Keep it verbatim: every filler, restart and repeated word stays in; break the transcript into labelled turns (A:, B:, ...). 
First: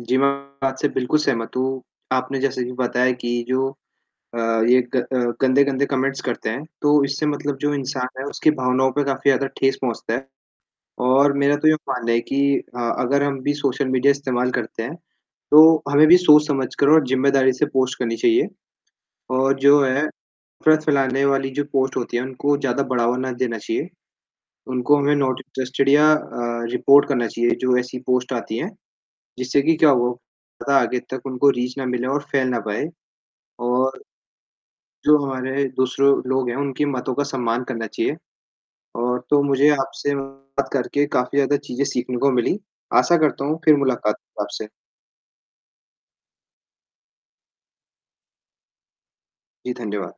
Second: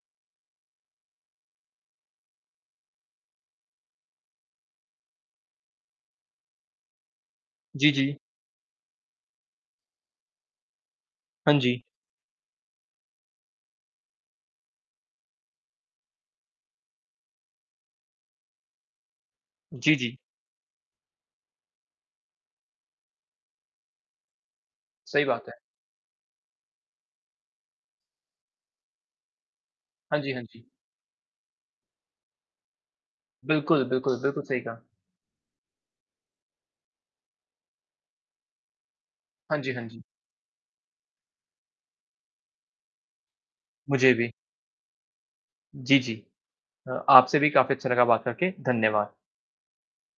A: जी, मैं बात से बिल्कुल सहमत हूँ। आपने जैसे अभी बताया कि जो अ, ये ग अ, गंदे-गंदे कमेंट्स करते हैं, तो इससे मतलब जो
B: जी,
A: इंसान
B: जी।
A: है, उसकी भावनाओं पे काफ़ी ज़्यादा ठेस पहुँचता है। और मेरा
B: हाँ
A: तो ये
B: जी।
A: मानना है कि अ, अगर हम भी सोशल मीडिया इस्तेमाल करते हैं, तो हमें भी सोच-समझकर और ज़िम्मेदारी से पोस्ट करनी चाहिए, और जो
B: जी,
A: है,
B: जी।
A: नफ़रत फैलाने वाली जो पोस्ट होती हैं, उनको ज़्यादा बढ़ावा ना देना चाहिए। उनको हमें
B: सही
A: नॉट
B: बात है।
A: इंटरेस्टेड या अ, रिपोर्ट करना चाहिए, जो ऐसी पोस्ट आती हैं, जिससे कि क्या हो
B: हाँ जी, हाँ जी।
A: ज़्यादा आगे तक उनको रीच ना मिले और फैल ना पाए,
B: बिल्कुल,
A: और
B: बिल्कुल, बिल्कुल सही कहा।
A: जो हमारे दूसरो लोग हैं, उनकी मातों का सम्मान करना चाहिए, और तो
B: हाँ
A: मुझे
B: जी, हाँ जी।
A: आपसे बात करके काफ़ी ज़्यादा चीज़ें सीखने को मिलीं। आशा करता हूँ, फिर
B: मुझे
A: मुलाकात
B: भी।
A: हो आपसे।
B: जी, जी। अ आपसे भी काफ़ी अच्छा लगा बात करके। धन्यवाद।
A: जी, धन्यवाद।